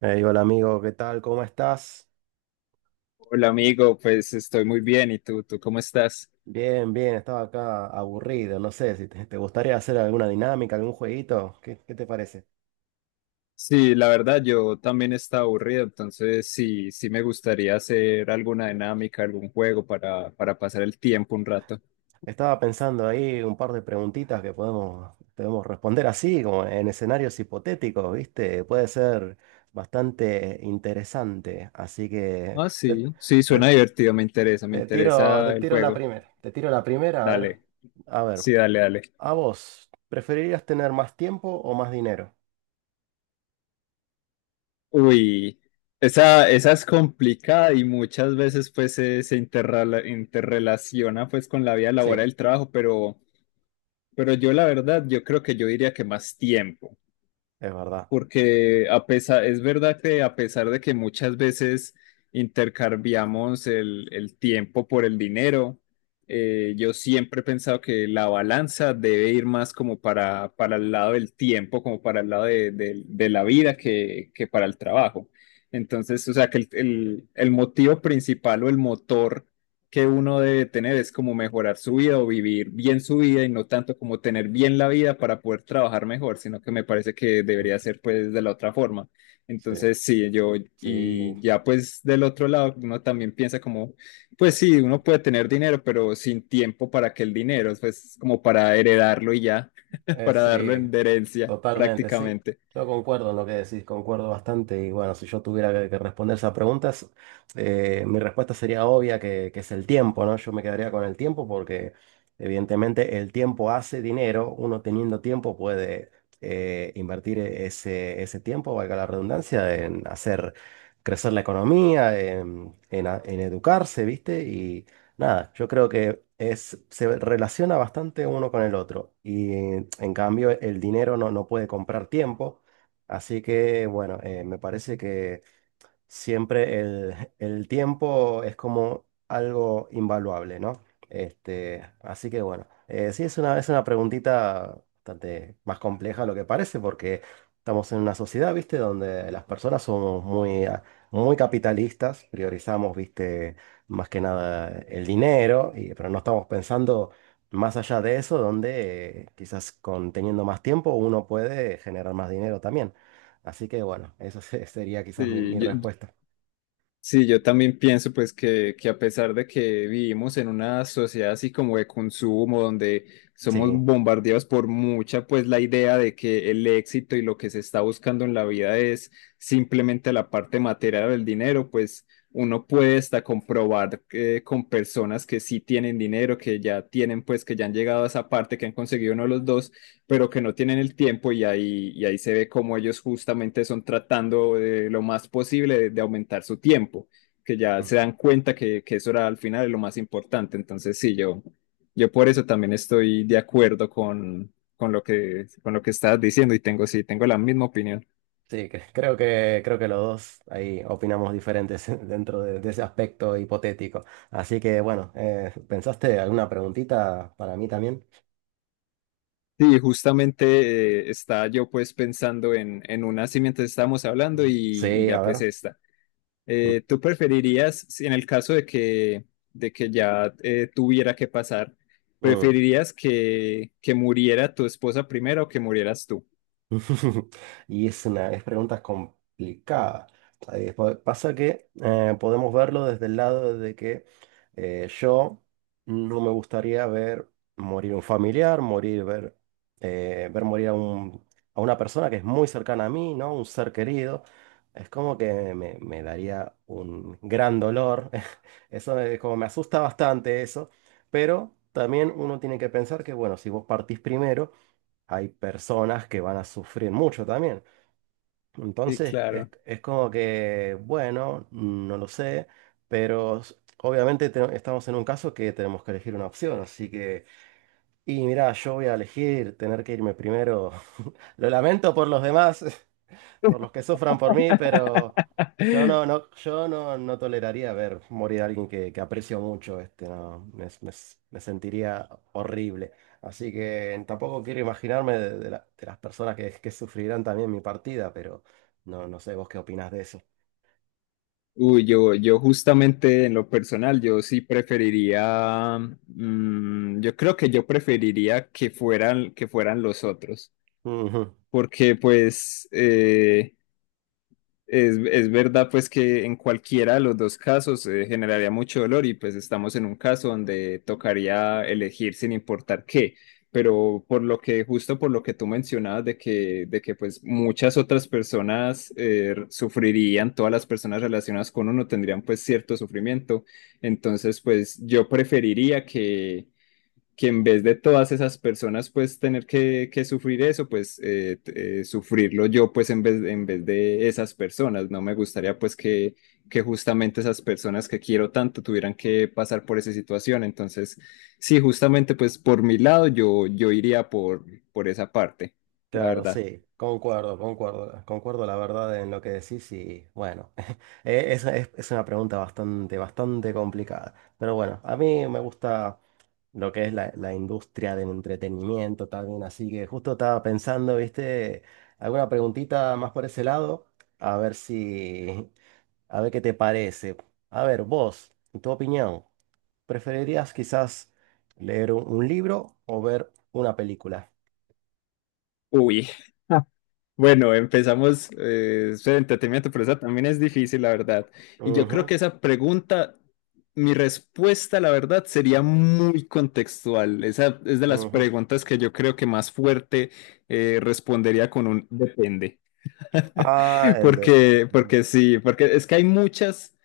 Ey, hola amigo, ¿qué tal? ¿Cómo estás? Hola amigo, pues estoy muy bien. ¿Y tú cómo estás? Bien, bien, estaba acá aburrido, no sé si te gustaría hacer alguna dinámica, algún jueguito, ¿qué te parece? Sí, la verdad, yo también estaba aburrido, entonces sí me gustaría hacer alguna dinámica, algún juego para pasar el tiempo un rato. Estaba pensando ahí un par de preguntitas que podemos responder así, como en escenarios hipotéticos, ¿viste? Puede ser bastante interesante, así que Ah, sí, sí, te- suena divertido, me te tiro, interesa te el tiro la juego. primera, a ver, Dale, a ver, sí, dale, dale. ¿a vos preferirías tener más tiempo o más dinero? Uy, esa es complicada y muchas veces pues interrelaciona pues con la vida Sí, laboral del trabajo, pero yo la verdad, yo creo que yo diría que más tiempo, es verdad. porque a pesar, es verdad que a pesar de que muchas veces intercambiamos el tiempo por el dinero. Yo siempre he pensado que la balanza debe ir más como para el lado del tiempo, como para el lado de la vida que para el trabajo. Entonces, o sea, que el motivo principal o el motor que uno debe tener es como mejorar su vida o vivir bien su vida y no tanto como tener bien la vida para poder trabajar mejor, sino que me parece que debería ser pues de la otra forma. Sí. Entonces, sí, yo, Sí, y ya pues del otro lado, uno también piensa como, pues sí, uno puede tener dinero, pero sin tiempo, para que el dinero, pues como para heredarlo y ya, para darlo sí, en de herencia totalmente, sí. prácticamente. Yo concuerdo en lo que decís, concuerdo bastante. Y bueno, si yo tuviera que responder esas preguntas, mi respuesta sería obvia que es el tiempo, ¿no? Yo me quedaría con el tiempo porque evidentemente el tiempo hace dinero. Uno teniendo tiempo puede invertir ese tiempo, valga la redundancia, en hacer crecer la economía, en educarse, ¿viste? Y nada, yo creo que es, se relaciona bastante uno con el otro y en cambio el dinero no, no puede comprar tiempo, así que bueno, me parece que siempre el tiempo es como algo invaluable, ¿no? Así que bueno, sí es una preguntita bastante más compleja de lo que parece, porque estamos en una sociedad, ¿viste? Donde las personas somos muy, muy capitalistas, priorizamos, ¿viste? Más que nada el dinero, pero no estamos pensando más allá de eso, donde quizás con teniendo más tiempo uno puede generar más dinero también. Así que bueno, sería quizás mi Sí, mi yo, respuesta. sí, yo también pienso pues que a pesar de que vivimos en una sociedad así como de consumo, donde somos Sí, bombardeados por mucha, pues la idea de que el éxito y lo que se está buscando en la vida es simplemente la parte material del dinero, pues uno puede hasta comprobar, con personas que sí tienen dinero, que ya tienen, pues que ya han llegado a esa parte, que han conseguido uno de los dos, pero que no tienen el tiempo, y y ahí se ve cómo ellos justamente son tratando de lo más posible de aumentar su tiempo, que ya mm, se dan cuenta que eso era al final lo más importante. Entonces, sí, yo por eso también estoy de acuerdo con lo con lo que estabas diciendo y tengo, sí, tengo la misma opinión. sí, creo que los dos ahí opinamos diferentes dentro de ese aspecto hipotético. Así que bueno, ¿pensaste alguna preguntita para mí también? Sí, justamente, estaba yo pues pensando en una así mientras estábamos hablando, y Sí, a ya pues ver. esta. Mm. ¿Tú preferirías, si en el caso de que ya, tuviera que pasar, Mm. preferirías que muriera tu esposa primero o que murieras tú? Y es una es pregunta complicada. Pasa que podemos verlo desde el lado de que yo no me gustaría ver morir un familiar, morir, ver, eh, ver morir a un- a una persona que es muy cercana a mí, ¿no? Un ser querido. Es como que me daría un gran dolor. Eso es como me asusta bastante eso. Pero también uno tiene que pensar que, bueno, si vos partís primero hay personas que van a sufrir mucho también. Sí, Entonces, claro. es como que, bueno, no lo sé, pero obviamente estamos en un caso que tenemos que elegir una opción, así que, y mira, yo voy a elegir tener que irme primero. Lo lamento por los demás, por los que sufran por mí, pero yo no, no, yo no, no toleraría ver morir a alguien que aprecio mucho, este, no, me sentiría horrible. Así que tampoco quiero imaginarme de las personas que sufrirán también mi partida, pero no, no sé vos qué opinás de eso. Uy, yo justamente en lo personal, yo sí preferiría, mm, yo creo que yo preferiría que fueran los otros, Ujú. porque pues... es verdad pues que en cualquiera de los dos casos generaría mucho dolor, y pues estamos en un caso donde tocaría elegir sin importar qué, pero por lo que, justo por lo que tú mencionabas de de que pues muchas otras personas, sufrirían, todas las personas relacionadas con uno tendrían pues cierto sufrimiento, entonces pues yo preferiría que en vez de todas esas personas pues tener que sufrir eso, pues sufrirlo yo pues en en vez de esas personas. No me gustaría pues que justamente esas personas que quiero tanto tuvieran que pasar por esa situación. Entonces sí, justamente pues por mi lado yo, yo iría por esa parte, la Claro, verdad. sí, concuerdo, concuerdo, concuerdo la verdad en lo que decís y bueno, es una pregunta bastante, bastante complicada. Pero bueno, a mí me gusta lo que es la industria del entretenimiento también. Así que justo estaba pensando, ¿viste? Alguna preguntita más por ese lado, a ver si, a ver qué te parece. A ver, vos, en tu opinión, ¿preferirías quizás leer un libro o ver una película? Uy, bueno, empezamos, eso de entretenimiento, pero esa también es difícil, la verdad. Y yo creo Ujú, que esa pregunta, mi respuesta, la verdad, sería muy contextual. Esa es de las ujú. preguntas que yo creo que más fuerte, respondería con un depende. Ah, el de... Porque, peli. porque sí, porque es que hay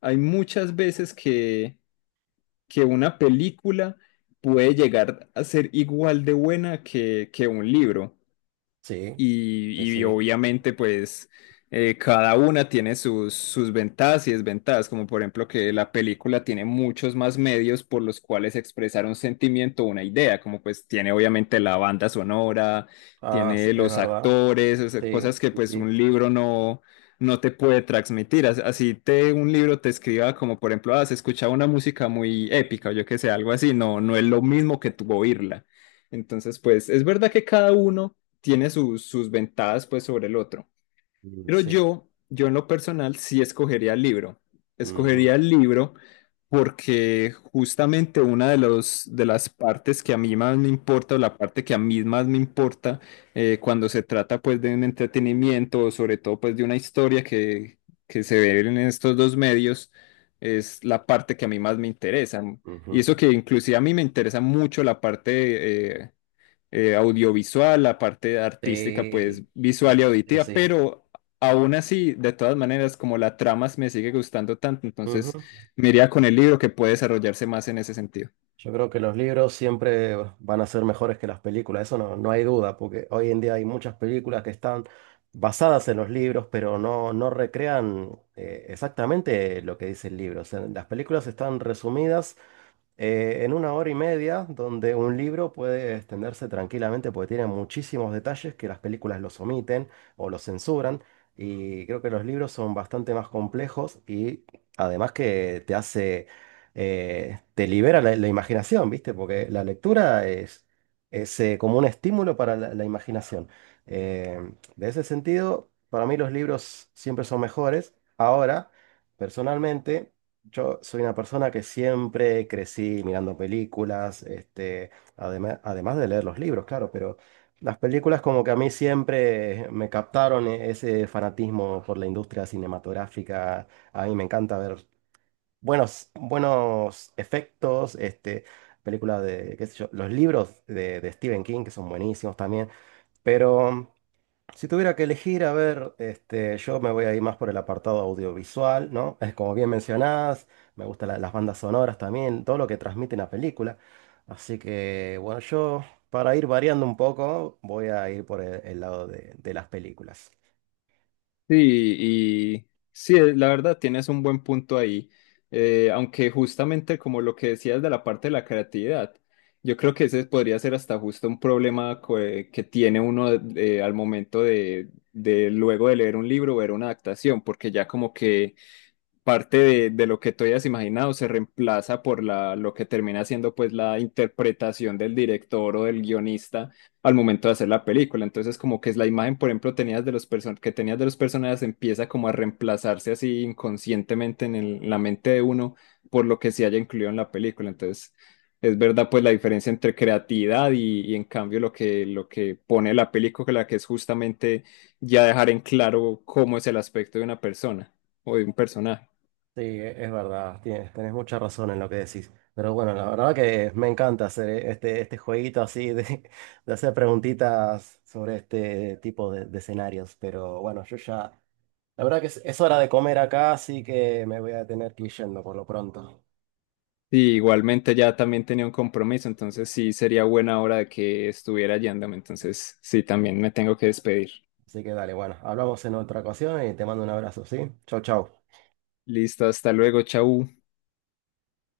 hay muchas veces que una película puede llegar a ser igual de buena que un libro. Sí, sí, Y, y sí. obviamente pues, cada una tiene sus, sus ventajas y desventajas, como por ejemplo que la película tiene muchos más medios por los cuales expresar un sentimiento o una idea, como pues tiene obviamente la banda sonora, Ah, tiene es los verdad. actores, o sea, Sí, cosas que sí, pues sí. un libro no... no te puede transmitir. As- así te un libro te escriba como por ejemplo, ah, se escucha una música muy épica o yo que sé, algo así, no, no es lo mismo que tú oírla. Entonces, pues es verdad que cada uno tiene sus, sus ventajas pues sobre el otro. Mm, Pero sí. yo en lo personal sí escogería el libro. Ujú, Escogería el libro porque justamente una de las partes que a mí más me importa, o la parte que a mí más me importa, cuando se trata pues de un entretenimiento, o sobre todo pues de una historia que se ve en estos dos medios, es la parte que a mí más me interesa. Y ujú. eso que inclusive a mí me interesa mucho la parte audiovisual, la parte artística, pues Sí. visual y Sí, sí, auditiva, sí. pero aún así, de todas maneras, como la trama me sigue gustando tanto, entonces Ujú. me iría con el libro, que puede desarrollarse más en ese sentido. Yo creo que los libros siempre van a ser mejores que las películas, eso no, no hay duda, porque hoy en día hay muchas películas que están basadas en los libros, pero no, no recrean exactamente lo que dice el libro. O sea, las películas están resumidas en una hora y media, donde un libro puede extenderse tranquilamente porque tiene muchísimos detalles que las películas los omiten o los censuran. Y creo que los libros son bastante más complejos y además que te hace, te libera la imaginación, ¿viste? Porque la lectura es, como un estímulo para la imaginación. Eh, de ese sentido, para mí los libros siempre son mejores. Ahora, personalmente... Yo soy una persona que siempre crecí mirando películas, este, además, además de leer los libros, claro, pero las películas como que a mí siempre me captaron ese fanatismo por la industria cinematográfica. A mí me encanta ver buenos, buenos efectos, este, películas de, qué sé yo, los libros de Stephen King, que son buenísimos también, pero... Si tuviera que elegir, a ver, este, yo me voy a ir más por el apartado audiovisual, ¿no? Es como bien mencionadas, me gustan las bandas sonoras también, todo lo que transmite la película. Así que, bueno, yo para ir variando un poco, voy a ir por el lado de las películas. Sí, y sí, la verdad tienes un buen punto ahí. Aunque justamente como lo que decías de la parte de la creatividad, yo creo que ese podría ser hasta justo un problema que tiene uno, al momento de luego de leer un libro ver una adaptación, porque ya como que parte de lo que tú hayas imaginado se reemplaza por la, lo que termina siendo pues la interpretación del director o del guionista al momento de hacer la película. Entonces como que es la imagen, por ejemplo, tenías de los person- que tenías de los personajes empieza como a reemplazarse así inconscientemente en la mente de uno por lo que se haya incluido en la película. Entonces es verdad pues la diferencia entre creatividad y en cambio lo lo que pone la película, que es justamente ya dejar en claro cómo es el aspecto de una persona o de un personaje. Sí, es verdad, tienes, tenés mucha razón en lo que decís. Pero bueno, la verdad que me encanta hacer este, este jueguito así de hacer preguntitas sobre este tipo de escenarios. Pero bueno, yo ya... La verdad que es hora de comer acá, así que me voy a tener que ir yendo por lo pronto. Sí, igualmente ya también tenía un compromiso, entonces sí sería buena hora de que estuviera yéndome, entonces sí, también me tengo que despedir. Así que dale, bueno, hablamos en otra ocasión y te mando un abrazo, ¿sí? Chau, chau. Listo, hasta luego, chau.